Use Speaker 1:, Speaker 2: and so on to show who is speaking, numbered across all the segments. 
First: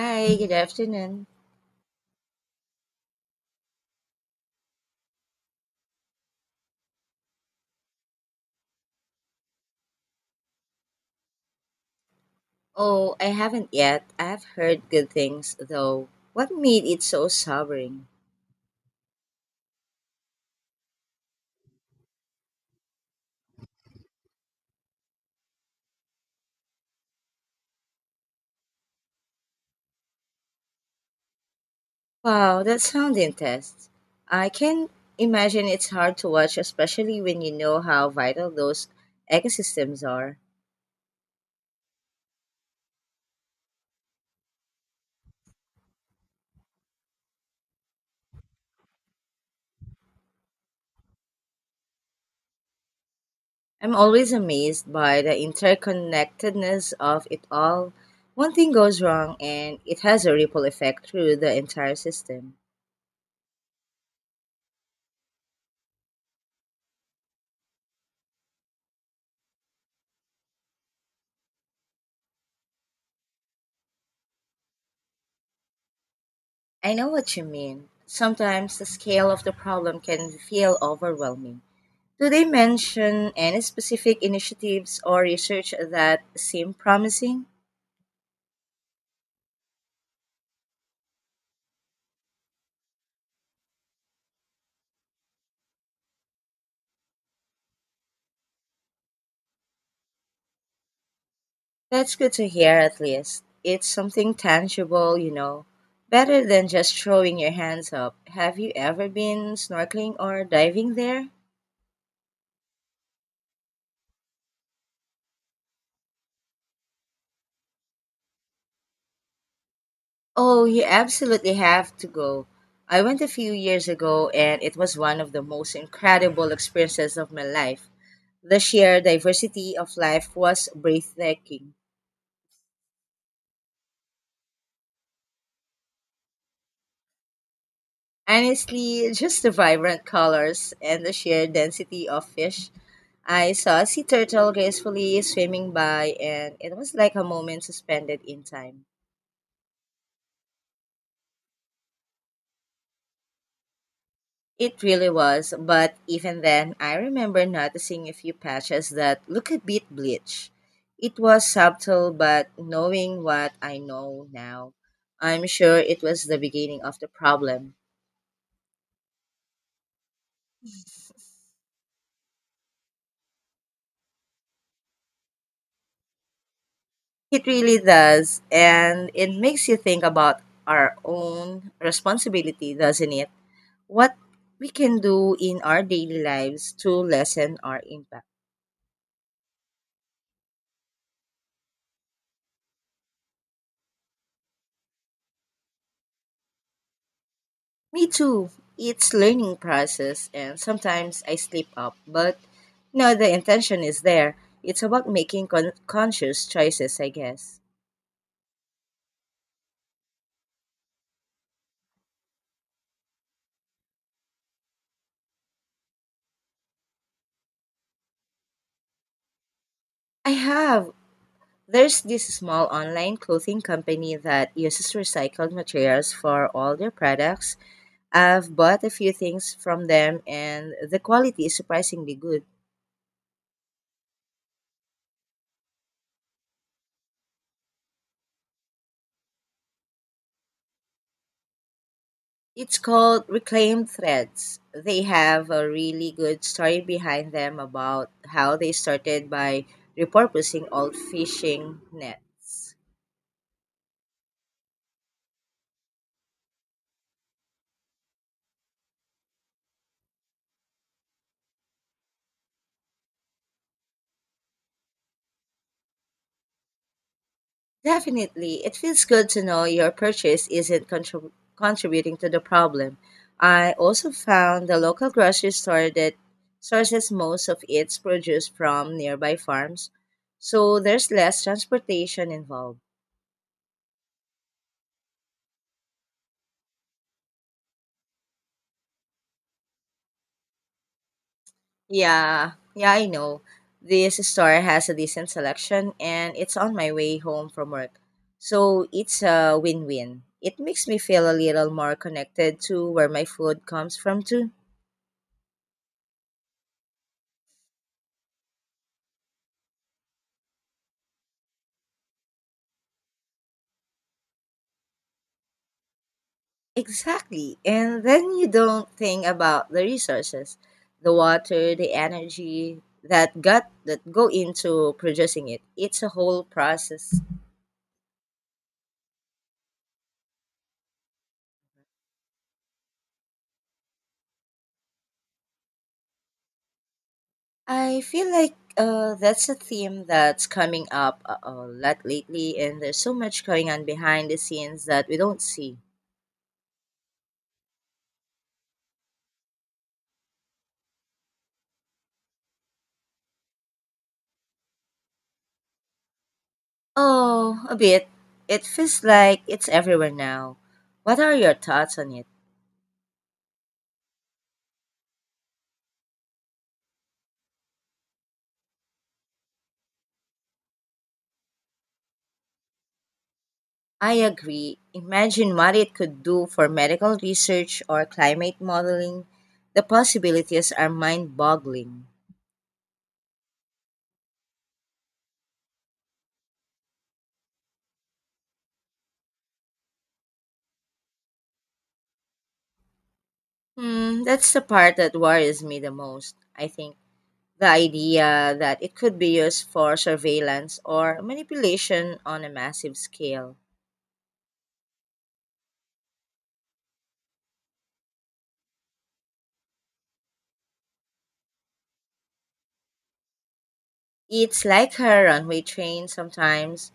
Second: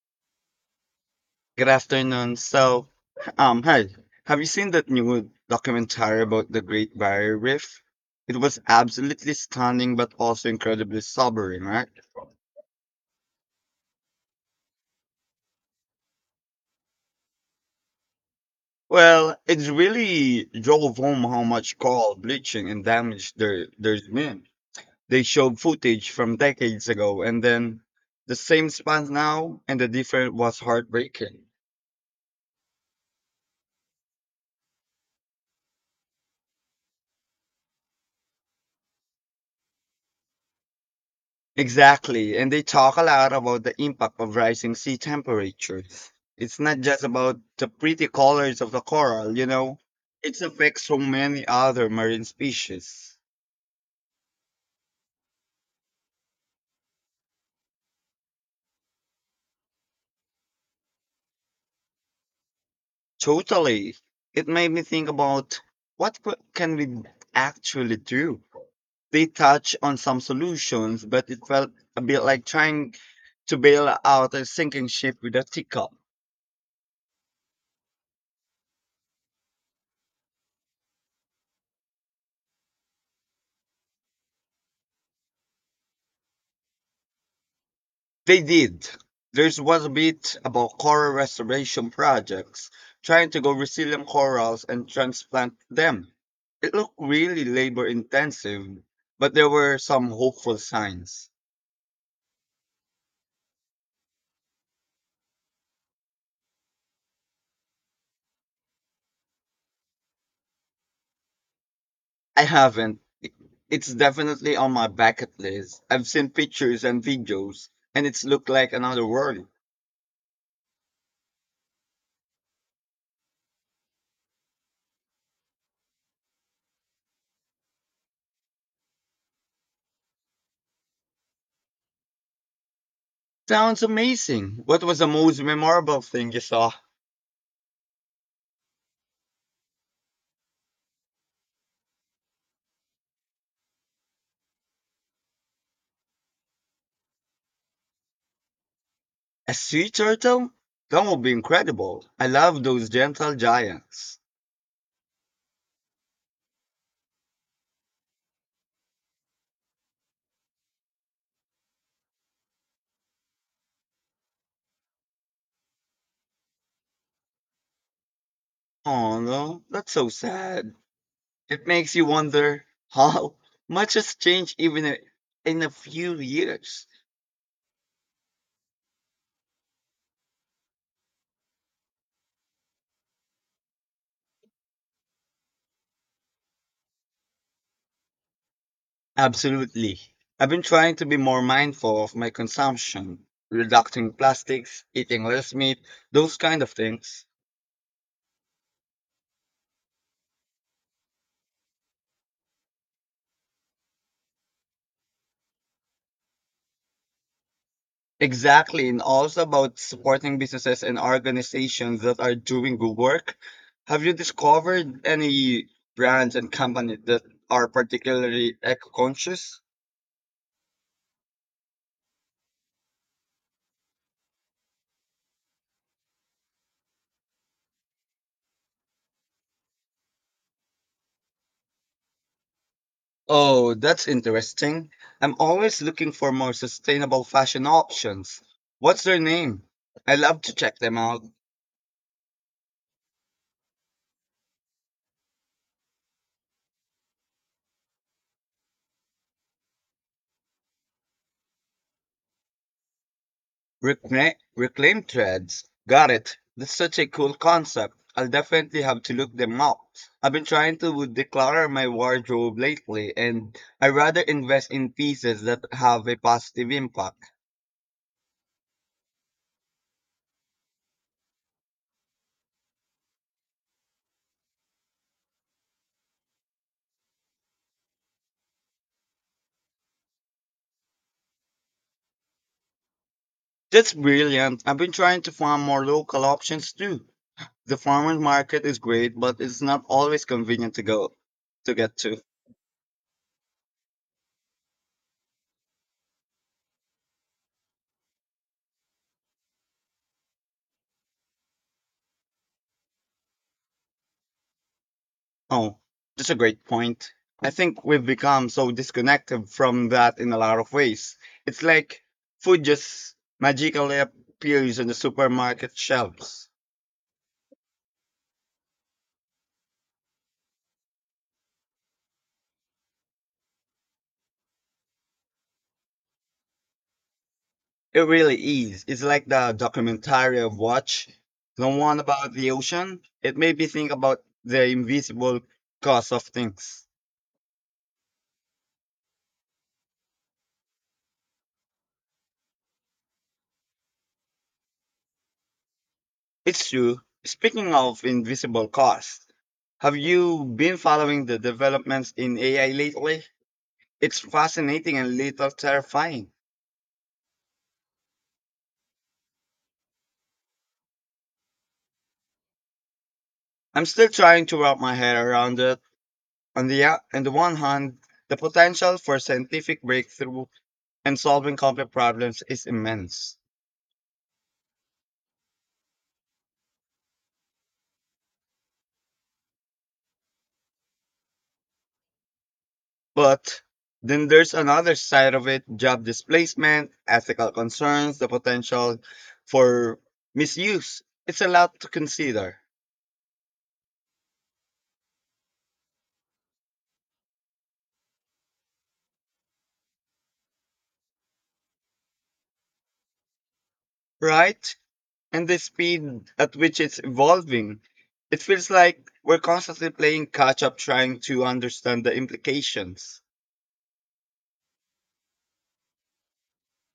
Speaker 1: Hi, good afternoon.
Speaker 2: Good afternoon. Hi. Have you seen that new documentary about the Great Barrier Reef? It was absolutely stunning, but also incredibly sobering, right?
Speaker 1: Oh, I haven't yet. I've heard good things, though. What made it so sobering?
Speaker 2: Well, it really drove home how much coral bleaching and damage there's been. They showed footage from decades ago, and then the same spot now, and the difference was heartbreaking.
Speaker 1: Wow, that sounds intense. I can imagine it's hard to watch, especially when you know how vital those ecosystems are.
Speaker 2: Exactly. And they talk a lot about the impact of rising sea temperatures. It's not just about the pretty colors of the coral, it affects so many other marine species.
Speaker 1: I'm always amazed by the interconnectedness of it all. One thing goes wrong, and it has a ripple effect through the entire system.
Speaker 2: Totally. It made me think about can we actually do? They touch on some solutions, but it felt a bit like trying to bail out a sinking ship with a teacup.
Speaker 1: I know what you mean. Sometimes the scale of the problem can feel overwhelming. Do they mention any specific initiatives or research that seem promising?
Speaker 2: They did. There's was a bit about coral restoration projects, trying to go resilient corals and transplant them. It looked really labor intensive, but there were some hopeful signs.
Speaker 1: That's good to hear at least. It's something tangible, you know, Better than just throwing your hands up. Have you ever been snorkeling or diving there?
Speaker 2: I haven't. It's definitely on my bucket list. I've seen pictures and videos, and it's looked like another world.
Speaker 1: Oh, you absolutely have to go. I went a few years ago and it was one of the most incredible experiences of my life. The sheer diversity of life was breathtaking.
Speaker 2: Sounds amazing. What was the most memorable thing you saw?
Speaker 1: Honestly, just the vibrant colors and the sheer density of fish. I saw a sea turtle gracefully swimming by, and it was like a moment suspended in time.
Speaker 2: A sea turtle? That would be incredible. I love those gentle giants.
Speaker 1: It really was, but even then, I remember noticing a few patches that look a bit bleached. It was subtle, but knowing what I know now, I'm sure it was the beginning of the problem.
Speaker 2: Oh no, that's so sad. It makes you wonder how much has changed in a few years.
Speaker 1: It really does, and it makes you think about our own responsibility, doesn't it? What we can do in our daily lives to lessen our impact.
Speaker 2: Absolutely. I've been trying to be more mindful of my consumption, reducing plastics, eating less meat, those kind of things.
Speaker 1: Me too. It's learning process and sometimes I slip up, but no, the intention is there. It's about making conscious choices, I guess.
Speaker 2: Exactly, and also about supporting businesses and organizations that are doing good work. Have you discovered any brands and companies that are particularly eco-conscious?
Speaker 1: I have. There's this small online clothing company that uses recycled materials for all their products. I've bought a few things from them and the quality is surprisingly good.
Speaker 2: Oh, that's interesting. I'm always looking for more sustainable fashion options. What's their name? I love to check them out.
Speaker 1: It's called Reclaimed Threads. They have a really good story behind them about how they started by repurposing old fishing nets.
Speaker 2: Reclaim threads. Got it. That's such a cool concept. I'll definitely have to look them up. I've been trying to declutter my wardrobe lately, and I rather invest in pieces that have a positive impact.
Speaker 1: Definitely. It feels good to know your purchase isn't contributing to the problem. I also found the local grocery store that sources most of its produce from nearby farms, so there's less transportation involved.
Speaker 2: That's brilliant. I've been trying to find more local options too. The farmers market is great, but it's not always convenient to go to get to.
Speaker 1: Yeah, yeah, I know. This store has a decent selection and it's on my way home from work, so it's a win win. It makes me feel a little more connected to where my food comes from, too.
Speaker 2: Oh, that's a great point. I think we've become so disconnected from that in a lot of ways. It's like food just magically appears on the supermarket shelves.
Speaker 1: Exactly. And then you don't think about the resources, the water, the energy that got that go into producing it. It's a whole process.
Speaker 2: It really is. It's like the documentary I've watched, the one about the ocean. It made me think about the invisible cost of things.
Speaker 1: I feel like that's a theme that's coming up a lot lately, and there's so much going on behind the scenes that we don't see.
Speaker 2: It's true. Speaking of invisible costs, have you been following the developments in AI lately? It's fascinating and little terrifying.
Speaker 1: Oh, a bit. It feels like it's everywhere now. What are your thoughts on it?
Speaker 2: I'm still trying to wrap my head around it. On the one hand, the potential for scientific breakthrough and solving complex problems is immense.
Speaker 1: I agree. Imagine what it could do for medical research or climate modeling. The possibilities are mind boggling.
Speaker 2: But then there's another side of it, job displacement, ethical concerns, the potential for misuse. It's a lot to consider,
Speaker 1: Hmm, that's the part that worries me the most. I think the idea that it could be used for surveillance or manipulation on a massive scale.
Speaker 2: right? And the speed at which it's evolving. It feels like we're constantly playing catch up trying to understand the implications.
Speaker 1: It's like a runway train sometimes.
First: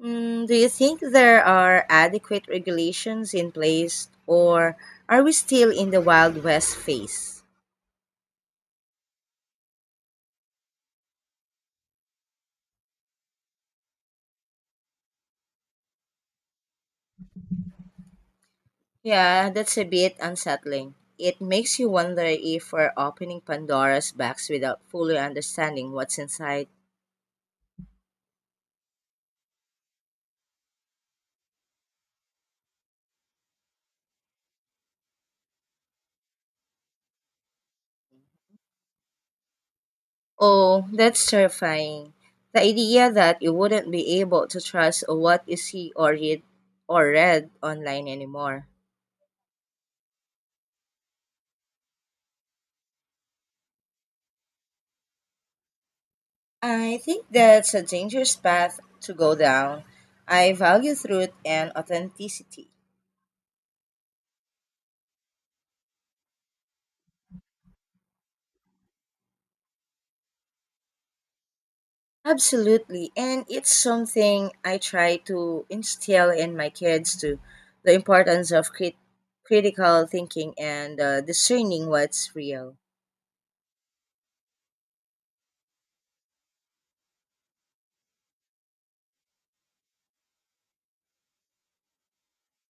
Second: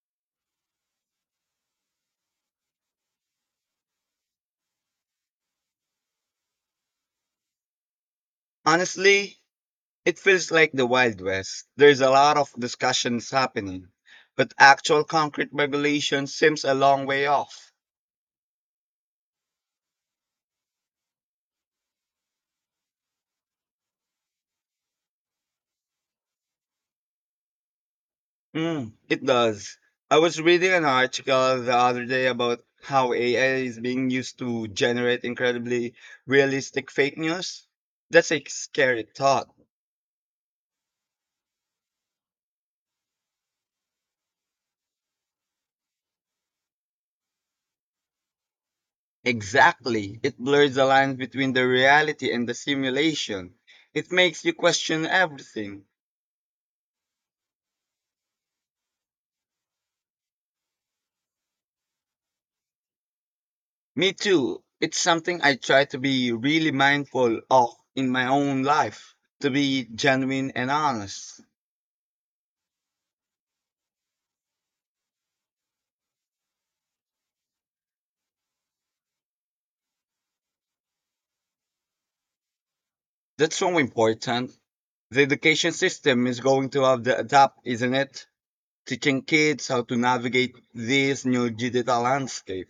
Speaker 1: Hmm, do you think there are adequate regulations in place, or are we still in the Wild West phase?
Speaker 2: Honestly, it feels like the Wild West. There's a lot of discussions happening, but actual concrete regulation seems a long way off.
Speaker 1: Yeah, that's a bit unsettling. It makes you wonder if we're opening Pandora's box without fully understanding what's inside.
Speaker 2: Mm, it does. I was reading an article the other day about how AI is being used to generate incredibly realistic fake news. That's a scary thought.
Speaker 1: Oh, that's terrifying. The idea that you wouldn't be able to trust what you see or read online anymore.
Speaker 2: Exactly. It blurs the lines between the reality and the simulation. It makes you question everything.
Speaker 1: I think that's a dangerous path to go down. I value truth and authenticity.
Speaker 2: Me too. It's something I try to be really mindful of in my own life, to be genuine and honest.
Speaker 1: Absolutely. And it's something I try to instill in my kids too, the importance of critical thinking and discerning what's real.
Speaker 2: That's so important. The education system is going to have to adapt, isn't it? Teaching kids how to navigate this new digital landscape.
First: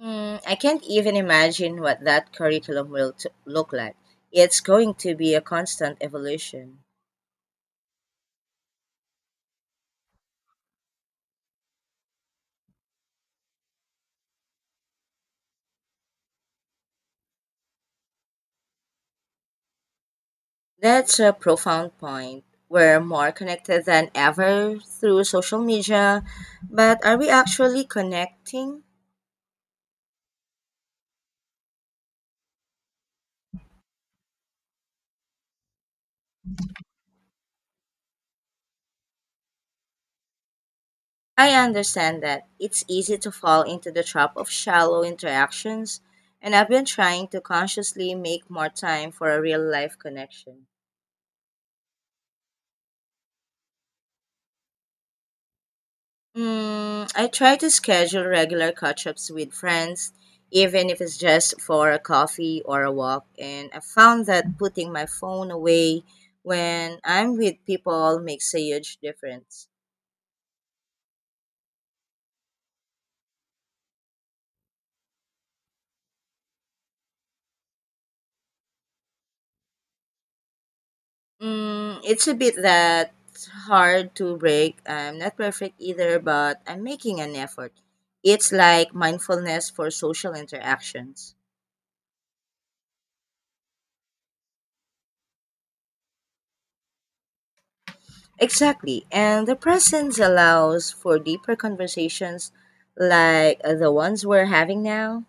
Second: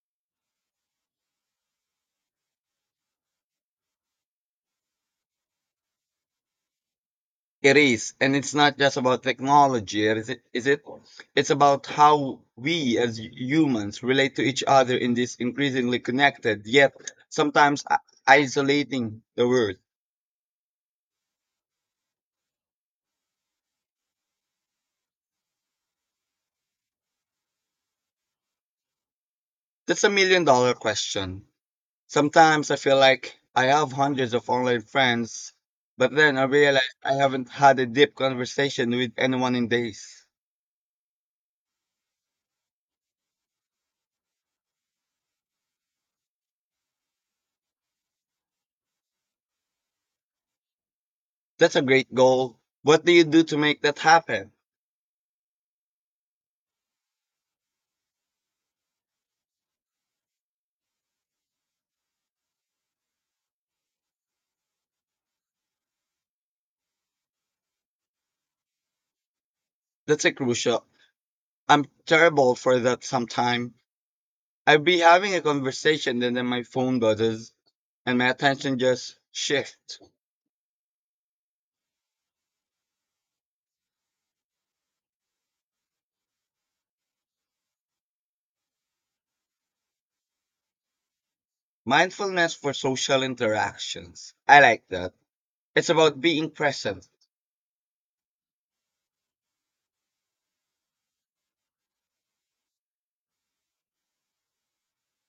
Speaker 1: Hmm, I can't even imagine what that curriculum will look like. It's going to be a constant evolution.
Speaker 2: It is, and it's not just about technology, is it? Is it? It's about how we as humans relate to each other in this increasingly connected yet sometimes i- isolating the world.
Speaker 1: That's a profound point. We're more connected than ever through social media, but are we actually connecting?
Speaker 2: That's a million-dollar question. Sometimes I feel like I have hundreds of online friends, but then I realize I haven't had a deep conversation with anyone in days.
Speaker 1: I understand that. It's easy to fall into the trap of shallow interactions, and I've been trying to consciously make more time for a real life connection.
Speaker 2: That's a great goal. What do you do to make that happen?
Speaker 1: Mm, I try to schedule regular catch ups with friends, even if it's just for a coffee or a walk, and I found that putting my phone away when I'm with people makes a huge difference.
Speaker 2: That's a crucial. I'm terrible for that sometimes I'd be having a conversation and then my phone buzzes and my attention just shifts.
Speaker 1: Mm, it's a bit that hard to break. I'm not perfect either, but I'm making an effort. It's like mindfulness for social interactions.
Speaker 2: Mindfulness for social interactions. I like that. It's about being present.
Speaker 1: Exactly. And the presence allows for deeper conversations like the ones we're having now.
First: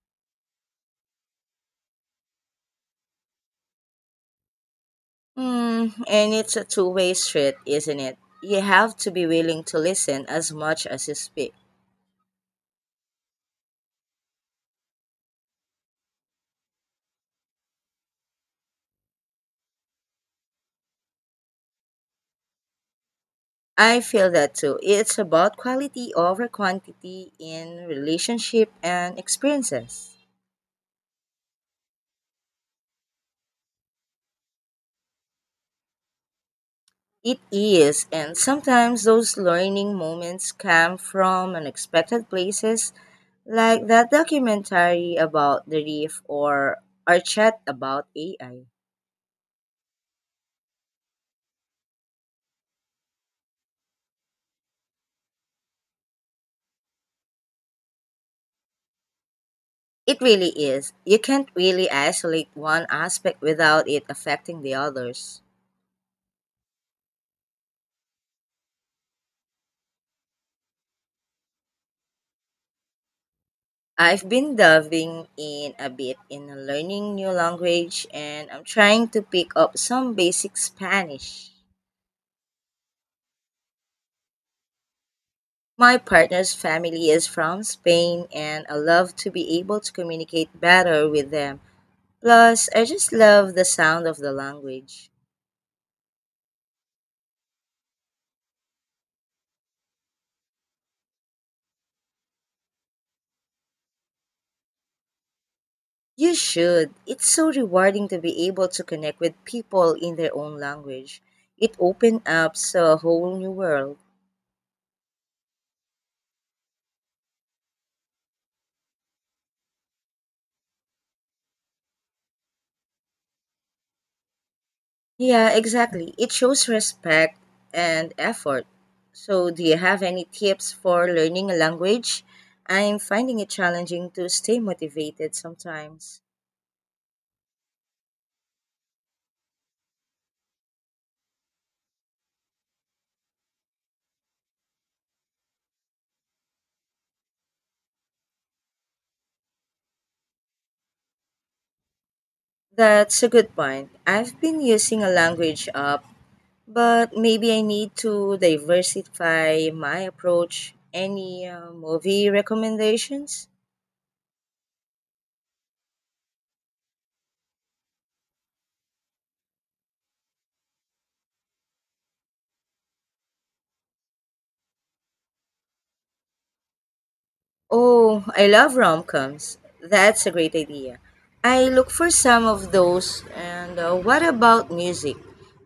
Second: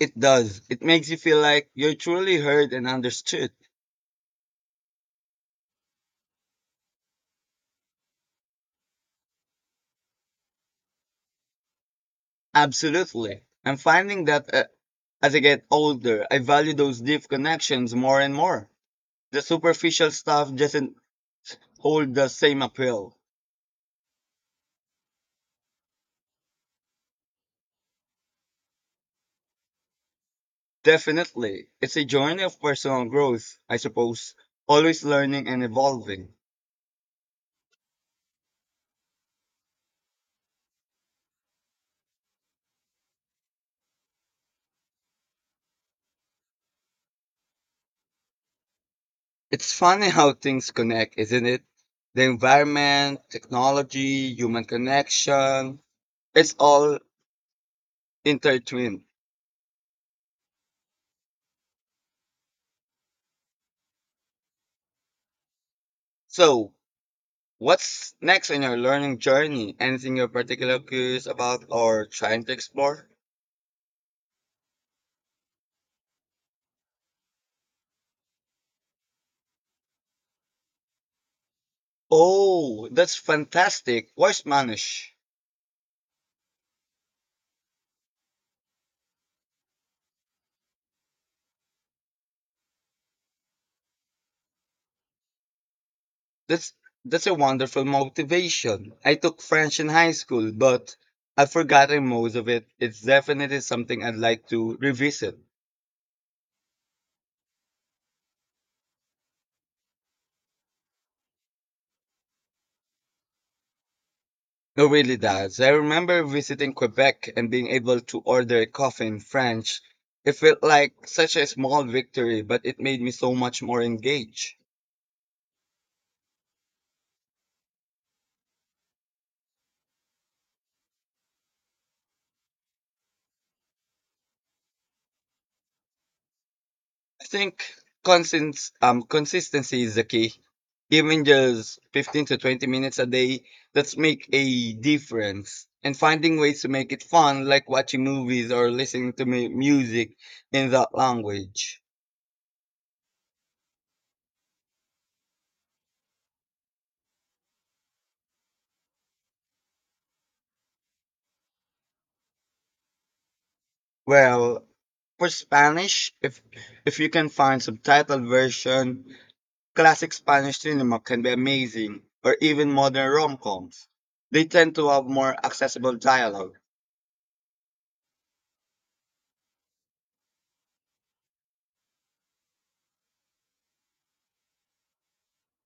Speaker 2: It does. It makes you feel like you're truly heard and understood.
Speaker 1: Mm, and it's a two-way street, isn't it? You have to be willing to listen as much as you speak.
Speaker 2: Absolutely. I'm finding that as I get older, I value those deep connections more and more. The superficial stuff doesn't hold the same appeal.
Speaker 1: I feel that too. It's about quality over quantity in relationship and experiences.
Speaker 2: Definitely. It's a journey of personal growth, I suppose, always learning and evolving.
Speaker 1: It is, and sometimes those learning moments come from unexpected places, like that documentary about the reef or our chat about AI.
Speaker 2: It's funny how things connect, isn't it? The environment, technology, human connection, it's all intertwined.
Speaker 1: It really is. You can't really isolate one aspect without it affecting the others.
Speaker 2: So, what's next in your learning journey? Anything you're particularly curious about or trying to explore?
Speaker 1: I've been delving in a bit in learning new language and I'm trying to pick up some basic Spanish.
Speaker 2: Oh, that's fantastic. Where's Manish?
Speaker 1: My partner's family is from Spain and I love to be able to communicate better with them. Plus, I just love the sound of the language.
Speaker 2: That's that's a wonderful motivation. I took French in high school, but I've forgotten most of it. It's definitely something I'd like to revisit.
Speaker 1: You should. It's so rewarding to be able to connect with people in their own language. It opens up so a whole new world.
Speaker 2: It really does. I remember visiting Quebec and being able to order a coffee in French. It felt like such a small victory, but it made me so much more engaged.
Speaker 1: Yeah, exactly. It shows respect and effort. So, do you have any tips for learning a language? I'm finding it challenging to stay motivated sometimes.
Speaker 2: I think consistency is the key. Even just 15 to 20 minutes a day, that's make a difference. And finding ways to make it fun, like watching movies or listening to music in that language.
Speaker 1: That's a good point. I've been using a language app, but maybe I need to diversify my approach. Any movie recommendations?
Speaker 2: Well, for Spanish, if you can find subtitled version, classic Spanish cinema can be amazing, or even modern rom-coms. They tend to have more accessible dialogue.
Speaker 1: Oh, I love rom-coms. That's a great idea. I look for some of those. And what about music?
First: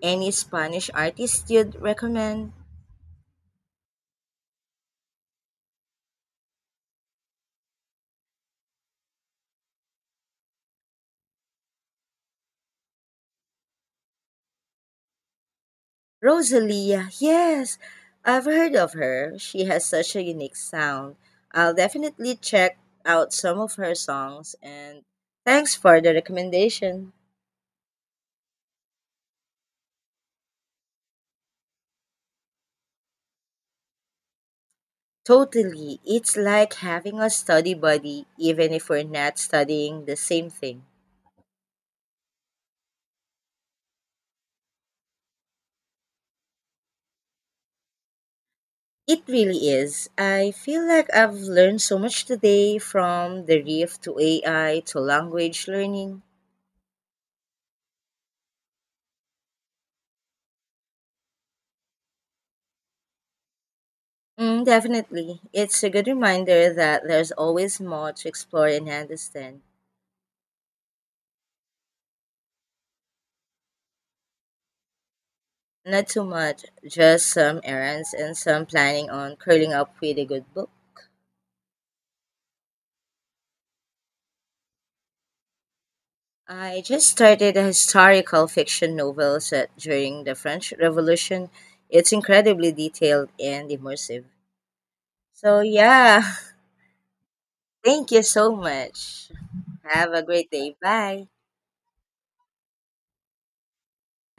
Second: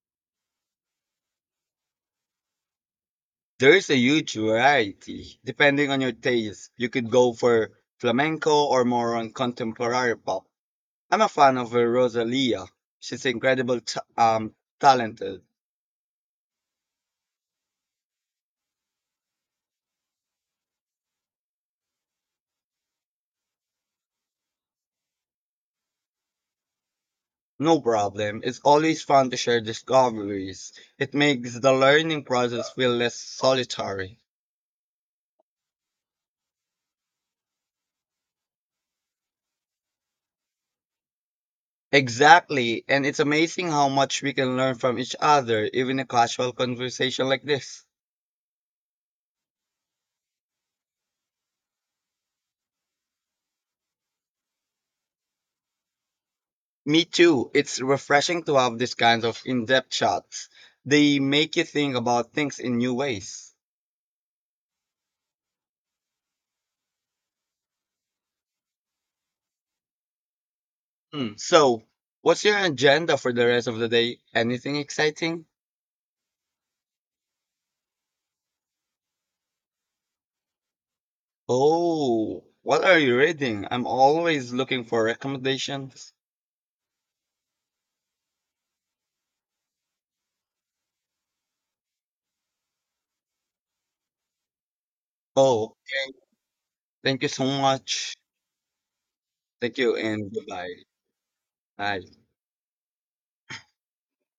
Speaker 1: Any Spanish artist you'd recommend?
Speaker 2: There's a huge variety. Depending on your taste, you could go for flamenco or more on contemporary pop. I'm a fan of Rosalia. She's incredible, talented.
Speaker 1: Rosalia, yes. I've heard of her. She has such a unique sound. I'll definitely check out some of her songs and thanks for the recommendation.
Speaker 2: No problem. It's always fun to share discoveries. It makes the learning process feel less solitary.
Speaker 1: Totally. It's like having a study buddy even if we're not studying the same thing.
Speaker 2: Exactly, and it's amazing how much we can learn from each other, even a casual conversation like this.
Speaker 1: It really is. I feel like I've learned so much today, from the reef to AI to language learning.
Speaker 2: Me too. It's refreshing to have these kinds of in-depth chats. They make you think about things in new ways.
Speaker 1: Mm, definitely. It's a good reminder that there's always more to explore and understand.
Speaker 2: Hmm. So, what's your agenda for the rest of the day? Anything exciting?
Speaker 1: Not too much, just some errands and some planning on curling up with a good book.
Speaker 2: Oh, what are you reading? I'm always looking for recommendations.
Speaker 1: I just started a historical fiction novel set during the French Revolution. It's incredibly detailed and immersive. So,
Speaker 2: Oh, okay.
Speaker 1: yeah,
Speaker 2: Thank you so
Speaker 1: thank
Speaker 2: much.
Speaker 1: you so much.
Speaker 2: Thank you
Speaker 1: Have a
Speaker 2: and
Speaker 1: great
Speaker 2: goodbye.
Speaker 1: day. Bye.
Speaker 2: Bye.